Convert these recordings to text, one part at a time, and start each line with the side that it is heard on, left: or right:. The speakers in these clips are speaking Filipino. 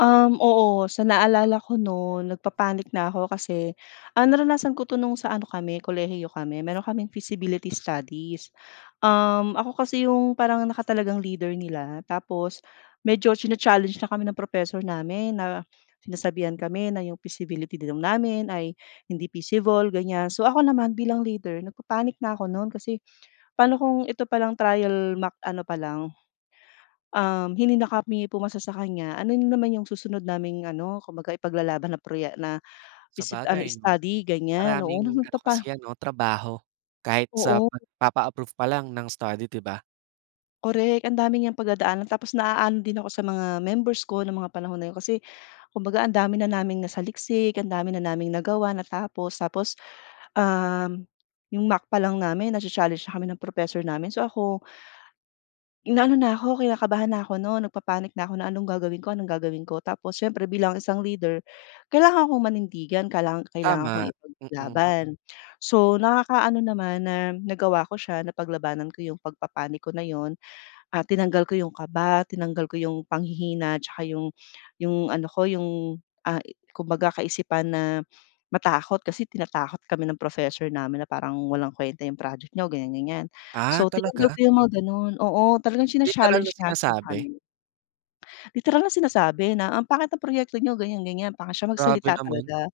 left: Um, oo. Sa naalala ko nun, nagpa-panic na ako kasi, ah, naranasan ko 'to nung sa ano kami, kolehiyo kami. Meron kaming feasibility studies, um, ako kasi yung parang nakatalagang leader nila tapos medyo china-challenge na kami ng professor namin na sinasabihan kami na yung feasibility daw namin ay hindi feasible, ganyan. So, ako naman bilang leader, nagpa-panic na ako nun kasi paano kung ito palang trial mock ano palang, um, hindi na kami pumasa sa kanya, ano na naman yung susunod naming ano, kumbaga ipaglalaban na proye na feasi ano,
right: Sabagay 'no?
left: study ganyan, oo,
right: Maraming ano kasi
left: nagpapa
right: 'yan 'no, trabaho kahit sa
left: Oo.
right: pagpapa-approve pa lang ng study, di ba?
left: Korek. Ang dami niyang pagdadaanan tapos naano din ako sa mga members ko ng mga panahon na yun, kasi kumbaga ang dami na naming nasaliksik, ang dami na naming nagawa, natapos tapos, um, yung mock pa lang namin nacha-challenge na kami ng professor namin. So ako, inaano na ko, kinakabahan na ako nun, nagpa-panic na ako na, "Anong gagawin ko? anong gagawin ko?" Tapos siyempre bilang isang leader, kailangan kong manindigan, kailanga kailangan akong
right: Tama, mm.
left: ipaglaban. So, nakaka ano naman na nagawa ko siya, napaglabanan ko 'yong pagpa-panic ko na 'yon, ah, tinanggal ko 'yong kaba, tinanggal ko 'yong panghihina tsaka 'yong 'yong ano ko, 'yong, ah, kumbaga kaisipan na matakot kasi tinatakot kami ng professor namin na parang, "Walang kwenta 'yong project niyo, ganyan, ganyan."
right: Ah,
left: So, tinanggap
right: talaga?
left: ko yung mga gano'n oo, talagang
right: Literal na
left: china-challenge nga po
right: sinasabi?
left: kami. Literal na sinasabi na, "Ang pangit ng proyekto niyo, ganyan, ganyan." Pangit siya
right: Grabe
left: magsalita
right: naman.
left: talaga.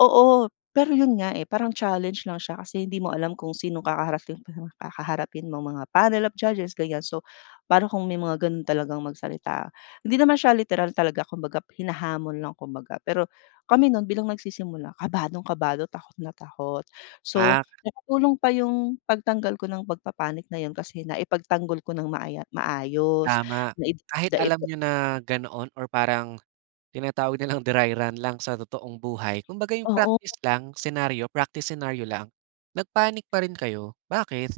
left: Oo. Pero yun nga, eh, parang challenge lang siya kasi hindi mo alam kung sinong kakaharaping pang kaharapin mong mga panel of judges, ganyan. So, pa'no kung may mga gano'n talagang magsalita. Hindi naman siya literal talaga. Kumbaga hinahamon lang kumbaga. Pero kami nun bilang nagsisimula, kabadong-kado, takot na takot. So,
right: Ah.
left: nakatulong pa yung pagtanggal ko ng pagpa-panic na yun kasi naipagtanggol ko nang maaya maayos.
right: Tama.
left: Nai
right: Kahit
left: daipa
right: alam niyo na ganoon or parang tinatawag nilang dry run lang sa totoong buhay, kumbaga yung
left: Oo.
right: practice lang, senaryo, practice senaryo lang, nag-panic pa rin kayo. Bakit?